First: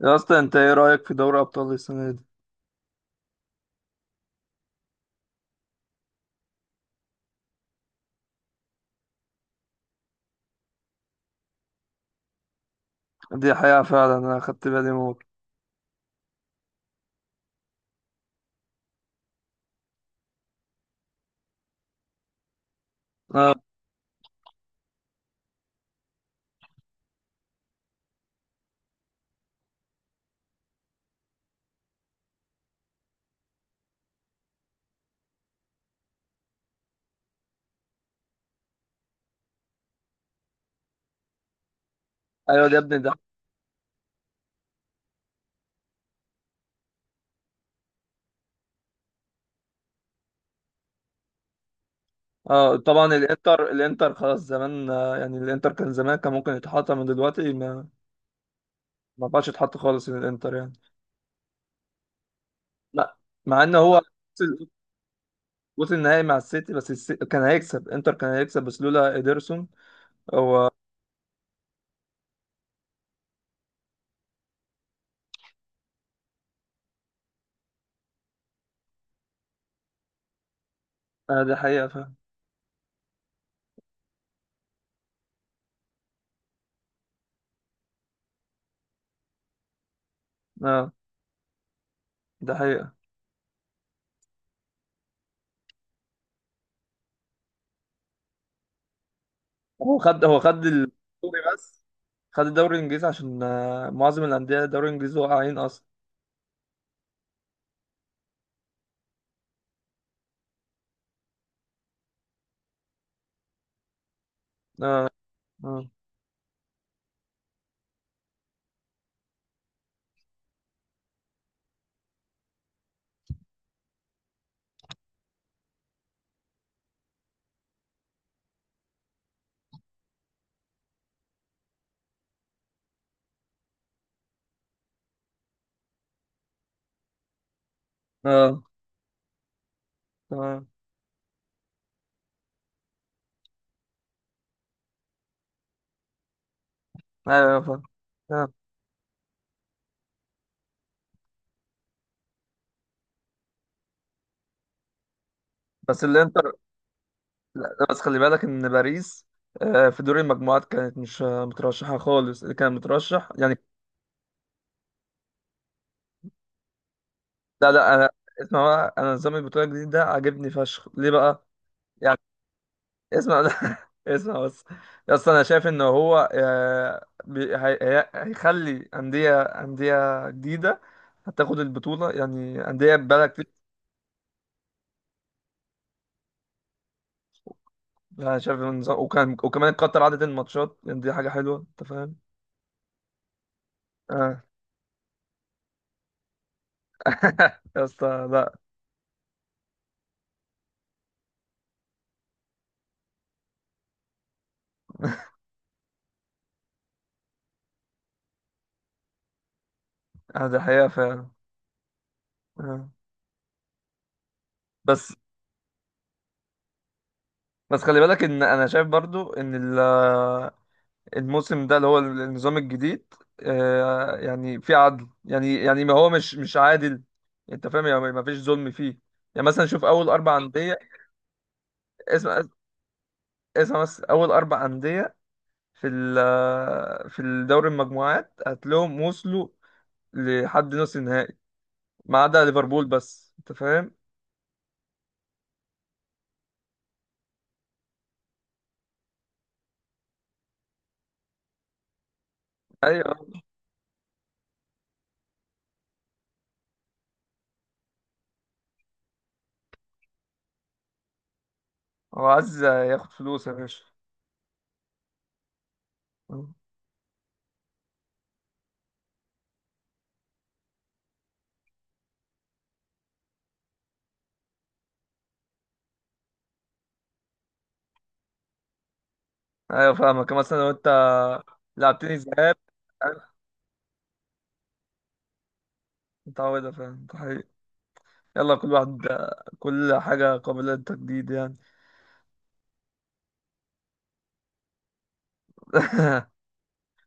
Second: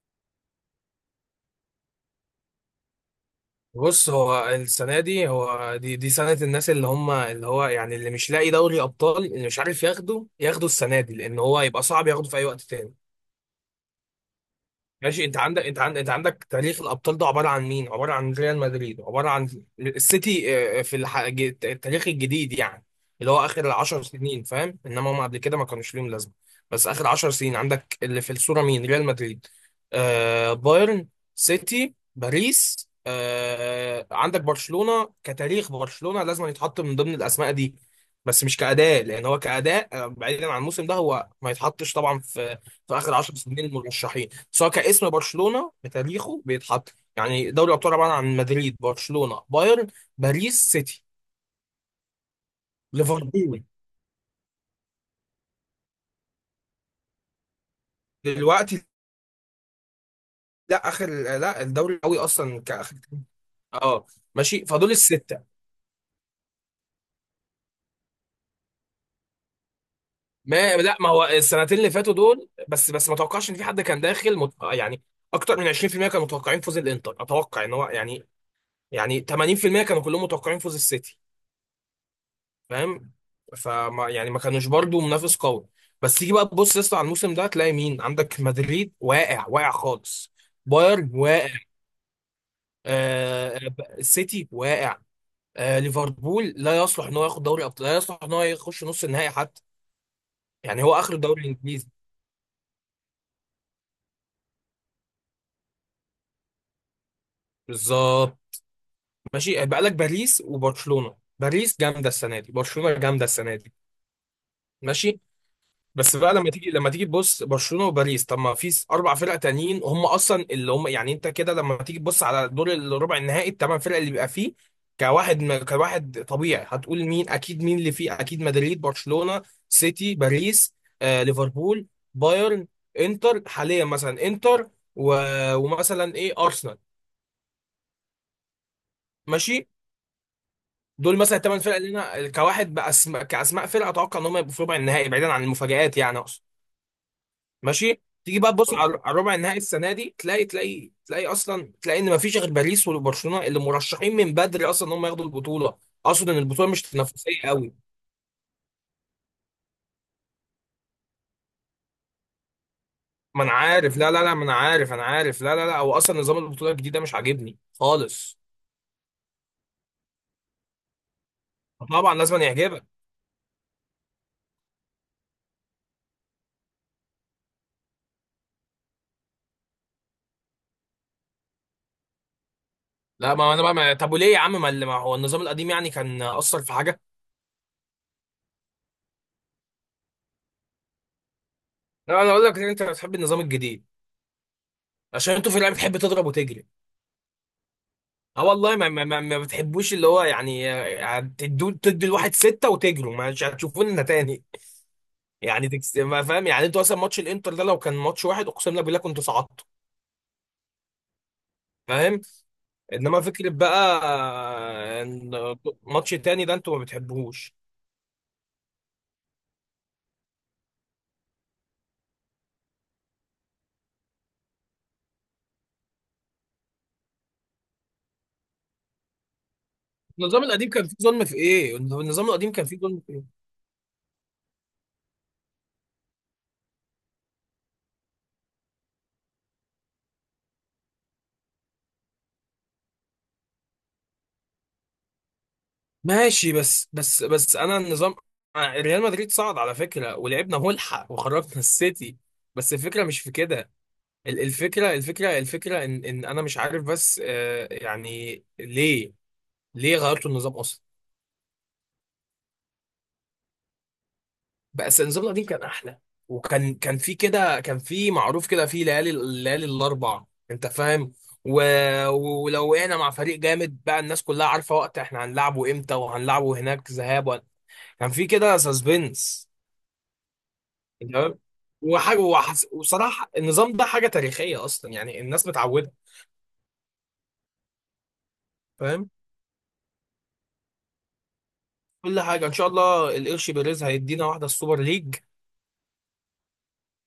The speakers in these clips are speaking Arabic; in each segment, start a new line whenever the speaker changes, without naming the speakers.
يا اسطى، انت ايه رايك في دوري ابطال السنه دي؟
بص هو السنه دي هو دي سنه الناس اللي هم اللي هو يعني اللي مش لاقي دوري ابطال اللي مش عارف ياخده السنه دي لان هو يبقى صعب ياخده في اي وقت تاني.
دي حقيقه فعلا، انا خدت بالي موت.
ماشي، انت عندك تاريخ الابطال ده عباره عن مين؟ عباره عن ريال مدريد، عباره عن السيتي. في التاريخ الجديد يعني، اللي هو
اه،
اخر 10 سنين، فاهم؟ انما هم قبل كده ما كانوش ليهم لازمه. بس اخر 10 سنين عندك اللي في الصوره مين؟ ريال مدريد، آه، بايرن، سيتي، باريس. آه، عندك برشلونه كتاريخ، برشلونه لازم يتحط من ضمن الاسماء دي، بس مش كأداء، لان هو كأداء آه، بعيدا عن الموسم ده هو ما يتحطش طبعا في
ايوه ده يا
في
ابني ده.
اخر 10 سنين المرشحين، سواء كاسم برشلونه بتاريخه بيتحط. يعني دوري الابطال عباره عن مدريد، برشلونه، بايرن، باريس، سيتي،
اه، طبعا
ليفربول
الانتر خلاص زمان، يعني الانتر كان زمان، كان ممكن يتحط من دلوقتي ما.
دلوقتي.
ما بقاش يتحط خالص من الانتر يعني.
لا، اخر، لا، الدوري قوي اصلا كاخر.
لا. مع ان هو
اه ماشي،
وصل.
فدول السته.
وصل النهائي مع السيتي، بس كان هيكسب، انتر كان هيكسب بس لولا اديرسون. هو.
ما لا ما هو السنتين اللي فاتوا دول، بس ما توقعش ان في حد كان داخل يعني اكتر من 20% كانوا متوقعين فوز الانتر، اتوقع ان هو يعني، يعني 80% كانوا كلهم متوقعين فوز السيتي،
اه، ده حقيقه فعلا.
فاهم؟ فما يعني ما كانوش برضو منافس قوي. بس تيجي بقى تبص يا اسطى على الموسم ده تلاقي مين؟ عندك مدريد واقع، واقع خالص،
اه،
بايرن واقع،
ده حقيقه.
آه السيتي واقع، آه ليفربول لا يصلح ان هو ياخد دوري ابطال، لا يصلح ان هو يخش نص النهائي حتى.
هو خد
يعني هو اخر
الدوري
الدوري
بس.
الانجليزي.
خد الدوري الانجليزي عشان معظم الانديه الدوري الانجليزي واقعين اصلا.
بالظبط. ماشي، بقى لك باريس وبرشلونة. باريس جامده السنه دي، برشلونه جامده السنه دي،
اه،
ماشي.
آه.
بس بقى لما تيجي تبص برشلونه وباريس. طب ما في اربع فرق تانيين هم اصلا اللي هم يعني، انت كده لما تيجي تبص على دور الربع النهائي، الثمان فرق اللي بيبقى فيه، كواحد طبيعي، هتقول مين اكيد، مين اللي فيه اكيد؟ مدريد، برشلونه، سيتي، باريس، آه ليفربول، بايرن، انتر حاليا مثلا انتر، و... ومثلا ايه، ارسنال،
اه.
ماشي.
تمام.
دول مثلا الثمان فرق اللي انا كواحد بأسماء كاسماء فرق اتوقع ان هم يبقوا في ربع النهائي بعيدا عن المفاجآت، يعني اقصد.
ايوه، فاهم.
ماشي، تيجي
تمام.
بقى تبص على على ربع النهائي السنه دي تلاقي تلاقي تلاقي اصلا، تلاقي ان مفيش غير باريس وبرشلونه اللي مرشحين من بدري اصلا ان هم ياخدوا البطوله.
بس
اقصد ان
الانتر.
البطوله مش تنافسيه قوي.
لا، بس خلي بالك ان باريس في دور المجموعات كانت مش مترشحه خالص، اللي كان مترشح
ما انا
يعني.
عارف، لا لا لا، ما انا عارف، انا عارف، لا لا لا، هو اصلا نظام البطوله الجديد ده مش عاجبني
لا لا، انا
خالص.
اسمع بقى. انا نظام البطوله الجديد ده عاجبني فشخ، ليه بقى؟
طبعا
يعني
لازم أن يعجبك.
اسمع، لا اسمع بس. اصل انا شايف ان هو هيخلي انديه جديده هتاخد البطوله، يعني انديه بقالها
لا،
كتير.
ما انا بقى ما... طب وليه يا عم، ما هو النظام القديم يعني كان اثر في حاجه؟
يعني انا شايف النظام، وكان وكمان قطر عدد الماتشات، يعني دي حاجه حلوه، انت فاهم؟
لا، انا اقول لك إن انت بتحب النظام الجديد
آه.
عشان انتوا في اللعبه بتحب تضرب وتجري.
يا اسطى
اه
لا.
والله، ما بتحبوش اللي هو يعني، آه، تدوا تدي الواحد ستة وتجروا مش هتشوفونا تاني. يعني ما فاهم، يعني انتوا مثلا ماتش الانتر ده لو كان ماتش واحد اقسم لك بالله كنت صعدت،
دي حقيقة فعلا.
فاهم.
آه.
انما فكرة بقى آه،
بس.
ان ماتش تاني ده انتوا ما بتحبوهوش.
بس خلي بالك ان انا شايف برضو ان الموسم ده اللي هو النظام الجديد، يعني في عدل، يعني ما هو مش عادل. انت فاهم؟ يعني ما فيش ظلم فيه. يعني مثلا شوف اول اربع
النظام القديم
انديه.
كان فيه ظلم في ايه؟ النظام
اسمع،
القديم كان فيه ظلم في ايه؟
اسمع بس، اول اربع انديه في ال آه، في الدوري المجموعات هتلاقيهم وصلوا لحد نص النهائي، ما عدا ليفربول بس. انت فاهم؟
ماشي، بس انا النظام آه، ريال مدريد صعد على فكرة ولعبنا ملحق وخرجنا السيتي، بس الفكرة
ايوه.
مش في كده. الفكرة إن أنا مش عارف بس آه، يعني ليه، ليه غيرتوا النظام أصلا؟
هو عايز ياخد فلوس يا باشا.
بس النظام القديم كان أحلى،
آه.
وكان في كده، كان في معروف كده، في ليالي الليالي الأربع. أنت فاهم؟ و... ولو وقعنا مع فريق جامد بقى الناس كلها عارفة وقت إحنا هنلعبه إمتى وهنلعبه هناك ذهاب كان في كده سسبنس،
ايوه فاهمك، مثلا لو انت
تمام؟
لعبتني ذهاب.
وصراحة
انا
النظام ده حاجة تاريخية أصلا، يعني الناس متعودة،
متعودة، فاهم، ده حقيقي. يلا، كل واحد.
فاهم؟
كل حاجة قابلة للتجديد يعني.
كل حاجه ان شاء الله القرش بيريز هيدينا واحده السوبر ليج.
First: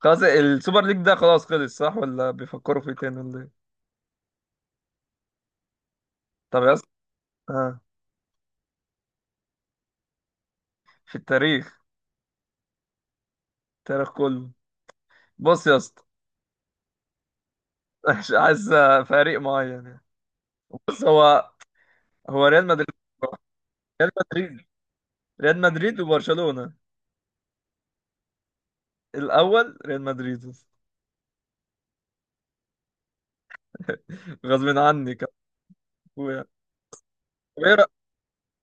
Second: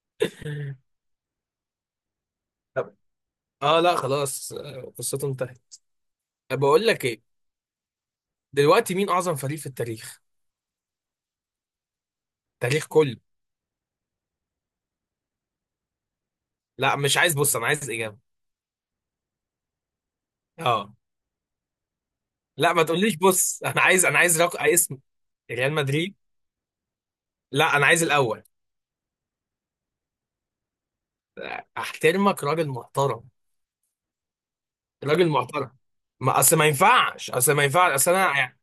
خلاص، السوبر ليج ده خلاص خلص، صح، ولا بيفكروا فيه
طب،
تاني، ولا ايه؟
اه لا خلاص، آه، قصته انتهت.
طب يا اسطى.
بقول لك ايه،
آه.
دلوقتي مين اعظم فريق في التاريخ؟
في التاريخ.
التاريخ كله.
التاريخ كله. بص يا اسطى.
لا مش عايز بص، انا عايز اجابه.
مش عايز فريق معين يعني.
اه،
بص، هو ريال
لا ما
مدريد.
تقوليش بص، انا عايز،
ريال
انا عايز
مدريد.
اسم.
ريال
ريال
مدريد
مدريد،
وبرشلونة.
لا انا عايز الاول.
الأول ريال مدريد.
احترمك، راجل محترم،
غصب عني،
راجل
كان
محترم. ما
أخويا.
اصل ما ينفعش، اصل
طب
ما
إيه
ينفعش، اصل انا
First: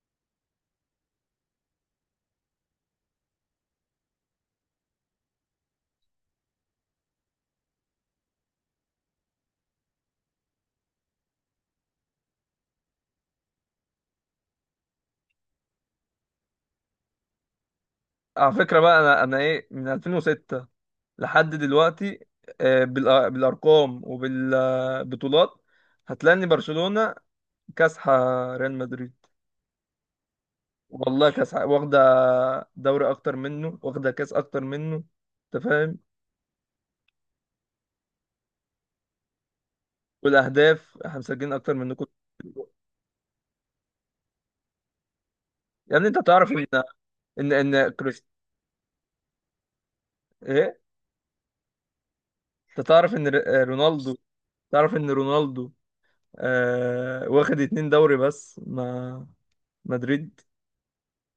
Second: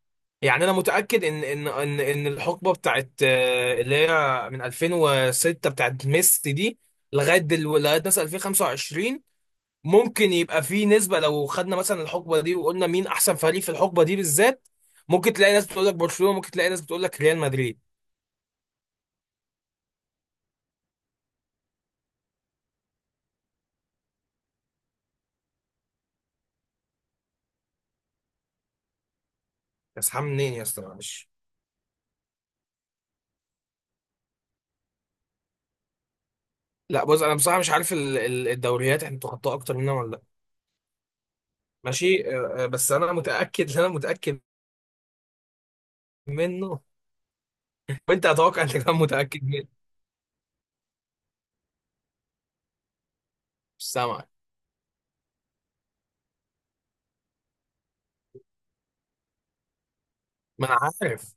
يعني انا متاكد ان الحقبه بتاعت آه، اللي هي من 2006 بتاعت ميسي دي، لغايه مثلا 2025، ممكن يبقى في نسبه لو خدنا مثلا الحقبه دي وقلنا مين احسن فريق في الحقبه دي بالذات، ممكن تلاقي ناس بتقول لك برشلونه، ممكن تلاقي ناس بتقول لك ريال مدريد.
على فكرة بقى. أنا إيه، من 2006 لحد دلوقتي، بالارقام وبالبطولات هتلاقي ان برشلونة كاسحة ريال مدريد.
يا اسطى منين يا اسطى،
والله
معلش.
كاسحة، واخدة دوري اكتر منه، واخدة كاس اكتر منه. انت فاهم؟
لا بص، انا بصراحه مش عارف الدوريات احنا بتخطاها اكتر مننا ولا لا.
والاهداف احنا مسجلين اكتر منكم.
ماشي آه، آه، بس انا متاكد، انا متاكد
يعني انت تعرف ان.
منه،
ان ان كريست
وانت اتوقع انت كمان متاكد منه.
ايه انت تعرف ان
مش
رونالدو.
سامعك.
تعرف ان رونالدو آه واخد اتنين دوري بس مع مدريد.
ما انا عارف،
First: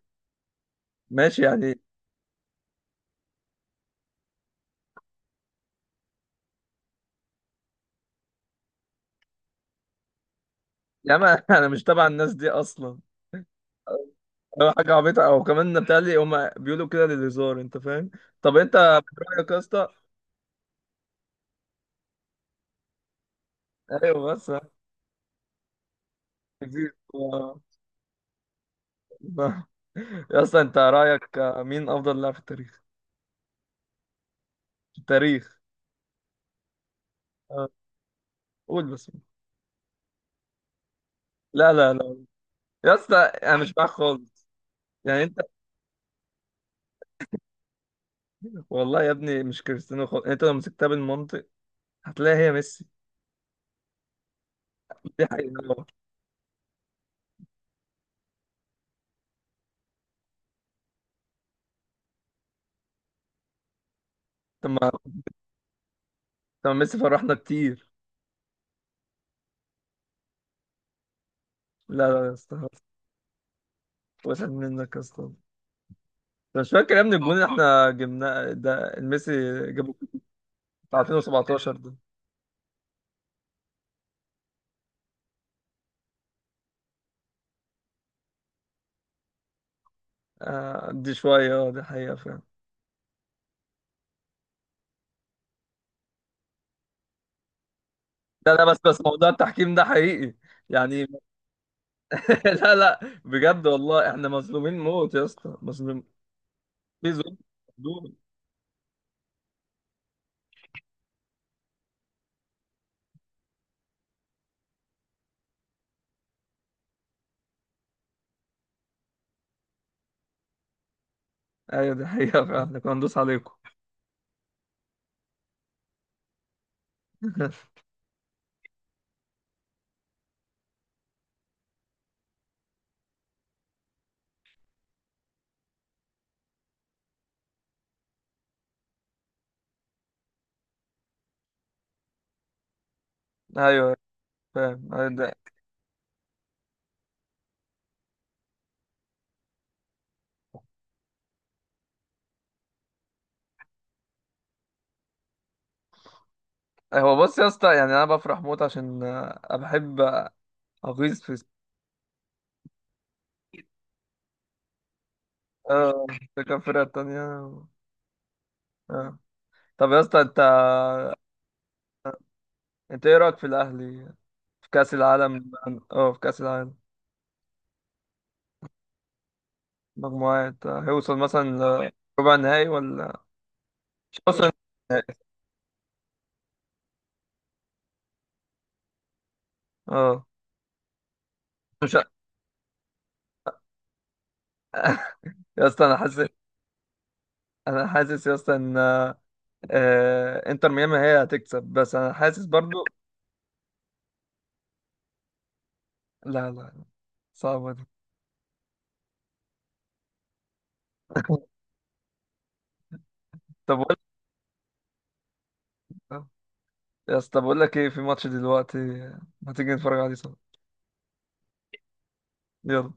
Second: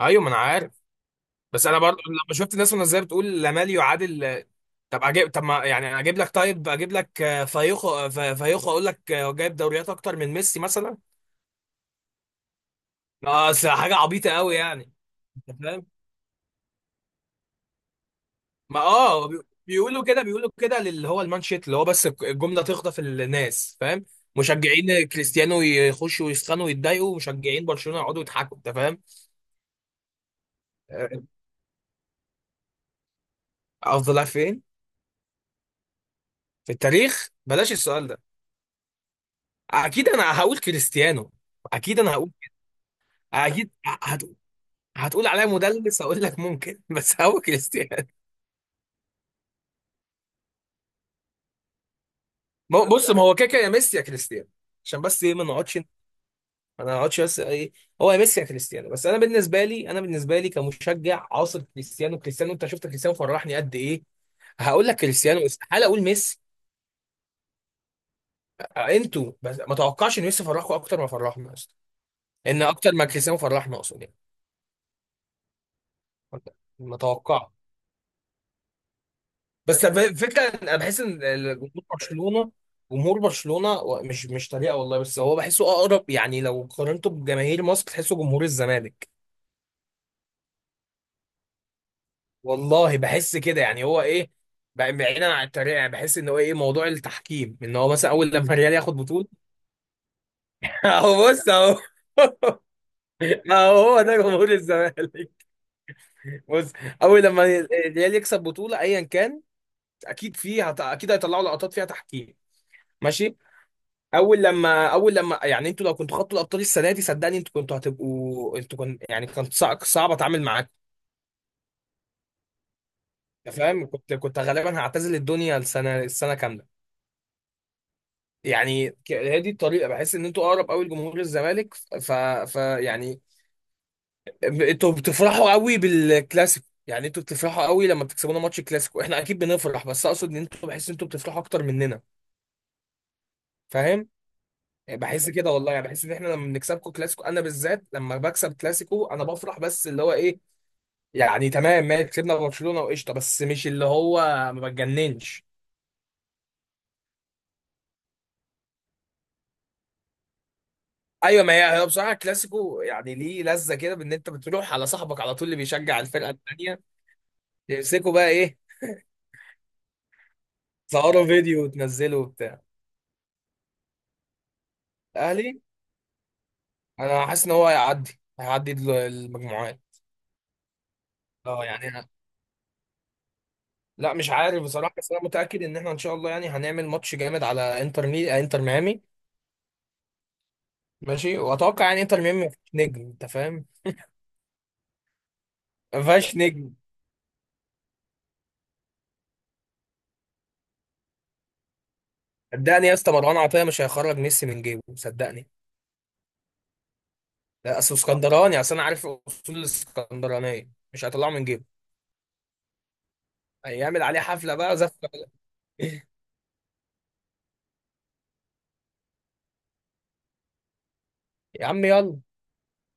ايوه ما انا عارف.
ماشي
بس انا
يعني.
برضو لما شفت الناس وهي بتقول لامال يعادل، طب اجيب، طب ما يعني اجيب لك، طيب اجيب لك آه، فايخو آه، فايخو اقول لك آه، هو جايب دوريات اكتر من ميسي مثلا.
يا ما، انا مش تبع الناس دي اصلا.
اه اصل حاجه عبيطه قوي
اه،
يعني،
حاجة عبيطة. أو
انت
كمان
فاهم.
بتهيألي هما بيقولوا كده للهزار، أنت فاهم؟ طب أنت
ما اه
رأيك يا اسطى.
بيقولوا كده، بيقولوا كده للي هو المانشيت اللي هو، بس الجمله تخطف الناس، فاهم.
أيوه بس.
مشجعين كريستيانو يخشوا ويسخنوا
كتير.
ويتضايقوا،
آه.
ومشجعين برشلونه يقعدوا يضحكوا، انت فاهم.
يا اسطى، أنت
آه،
رأيك مين أفضل لاعب في التاريخ؟
افضل لاعب فين؟
في التاريخ.
في التاريخ
آه.
بلاش السؤال ده.
قول بس.
اكيد انا هقول كريستيانو،
لا لا
اكيد انا
لا،
هقول،
يا اسطى أنا
اكيد
مش معاك
هت...
خالص. يعني
هتقول
أنت،
عليا مدلس، هقول لك ممكن بس هو كريستيانو.
والله يا ابني مش كريستيانو خالص. يعني أنت لو مسكتها بالمنطق هتلاقي هي
ما
ميسي.
هو- بص، ما هو كده كده يا ميسي يا كريستيانو، عشان بس
دي
ايه ما نقعدش،
حقيقة.
ما نقعدش، بس ايه. هو يا ميسي يا كريستيانو، بس انا بالنسبه لي، انا بالنسبه لي كمشجع عاصر كريستيانو، كريستيانو انت شفت كريستيانو فرحني قد ايه،
طب
هقول
ما.
لك كريستيانو، استحاله اقول ميسي.
طب ما ميسي فرحنا كتير.
انتوا بس ما توقعش ان ميسي فرحكم اكتر ما فرحنا اصلا،
لا لا يا
ان
اسطى،
اكتر ما كريستيانو فرحنا اقصد يعني
وسعت منك يا اسطى. أنا مش فاكر
ما
يا ابني؟ الجون اللي
اتوقعش.
احنا جبناه ده ميسي
بس
جابه،
فكره انا
بتاع
بحس ان
2017
جمهور
ده.
برشلونه، جمهور برشلونه مش، مش طريقه والله، بس هو بحسه اقرب، يعني لو قارنته بجماهير مصر تحسه جمهور الزمالك.
دي شوية. اه، دي حقيقة فعلا.
والله بحس كده، يعني هو ايه، بعيدا عن الطريقه، يعني بحس ان هو ايه موضوع التحكيم، ان هو مثلا اول لما
لا لا،
الريال
بس
ياخد
بس
بطوله
موضوع التحكيم ده حقيقي يعني.
اهو بص اهو
لا لا. بجد
اهو هو
والله،
ده
احنا
جمهور
مظلومين موت يا
الزمالك.
اسطى، مظلومين.
بص،
في
اول
ظلم.
لما
ظلم.
الريال يكسب بطوله ايا كان، اكيد فيه اكيد هيطلعوا لقطات فيها تحكيم، ماشي. اول لما يعني انتوا لو كنتوا خدتوا الابطال السنه دي صدقني انتوا كنتوا هتبقوا، انتوا كنت يعني، كان صعب، صعب اتعامل معاكم.
ايوه دي حقيقة فعلا، إحنا كنا ندوس عليكم.
أنت فاهم، كنت، كنت غالبا هعتزل الدنيا السنه، السنه كامله. يعني هي دي الطريقه، بحس ان انتوا اقرب قوي لجمهور الزمالك. ف, ف يعني، انتوا بتفرحوا قوي بالكلاسيكو، يعني انتوا بتفرحوا قوي لما بتكسبونا ماتش الكلاسيكو، احنا اكيد بنفرح بس اقصد ان انتوا، بحس ان انتوا بتفرحوا اكتر مننا،
ايوه
فاهم.
فاهم.
بحس كده والله، يعني بحس ان احنا لما بنكسبكم كلاسيكو انا بالذات لما بكسب كلاسيكو انا بفرح، بس اللي هو ايه، يعني تمام ماشي كسبنا برشلونه وقشطه، بس مش اللي هو ما بتجننش.
هو بص يا اسطى، يعني انا بفرح موت عشان أنا بحب اغيظ في.
ايوه، ما هي بصراحه الكلاسيكو يعني ليه لذه كده، بان انت بتروح على صاحبك على طول اللي بيشجع
اه،
الفرقه
في كام
الثانيه
فرقة تانية؟
تمسكه بقى ايه،
آه. طب يا اسطى، انت،
تصوروا فيديو وتنزله وبتاع.
انت ايه رأيك في الاهلي في كأس العالم؟
الاهلي،
اه، في كأس العالم.
انا حاسس ان هو هيعدي المجموعات.
مجموعات، هيوصل
اه يعني
مثلا
أنا،
ربع نهائي؟ ولا
لا
مش
مش
هيوصل
عارف بصراحه، بس
نهائي؟
انا متاكد ان احنا ان شاء الله يعني هنعمل ماتش جامد على انتر آه، انتر ميامي،
اه.
ماشي. واتوقع
مش
يعني
ه-
انتر ميامي ما فيهاش نجم، انت فاهم،
يا اسطى انا
ما
حاسس.
فيهاش نجم.
انا حاسس يا اسطى ان آه، آه، انتر ميامي هي هتكسب، بس انا حاسس برضو.
صدقني يا اسطى مروان عطيه مش هيخرج ميسي من جيبه، صدقني.
لا لا لا، صعبة
لا
دي.
اصل اسكندراني، اصل انا عارف اصول الاسكندرانيه مش هيطلعه من جيبه،
طب بقول.
هيعمل عليه حفله بقى زفه
يا اسطى بقول لك ايه، في ماتش دلوقتي، ما تيجي نتفرج عليه سوا.
يا عم يلا.
يلا.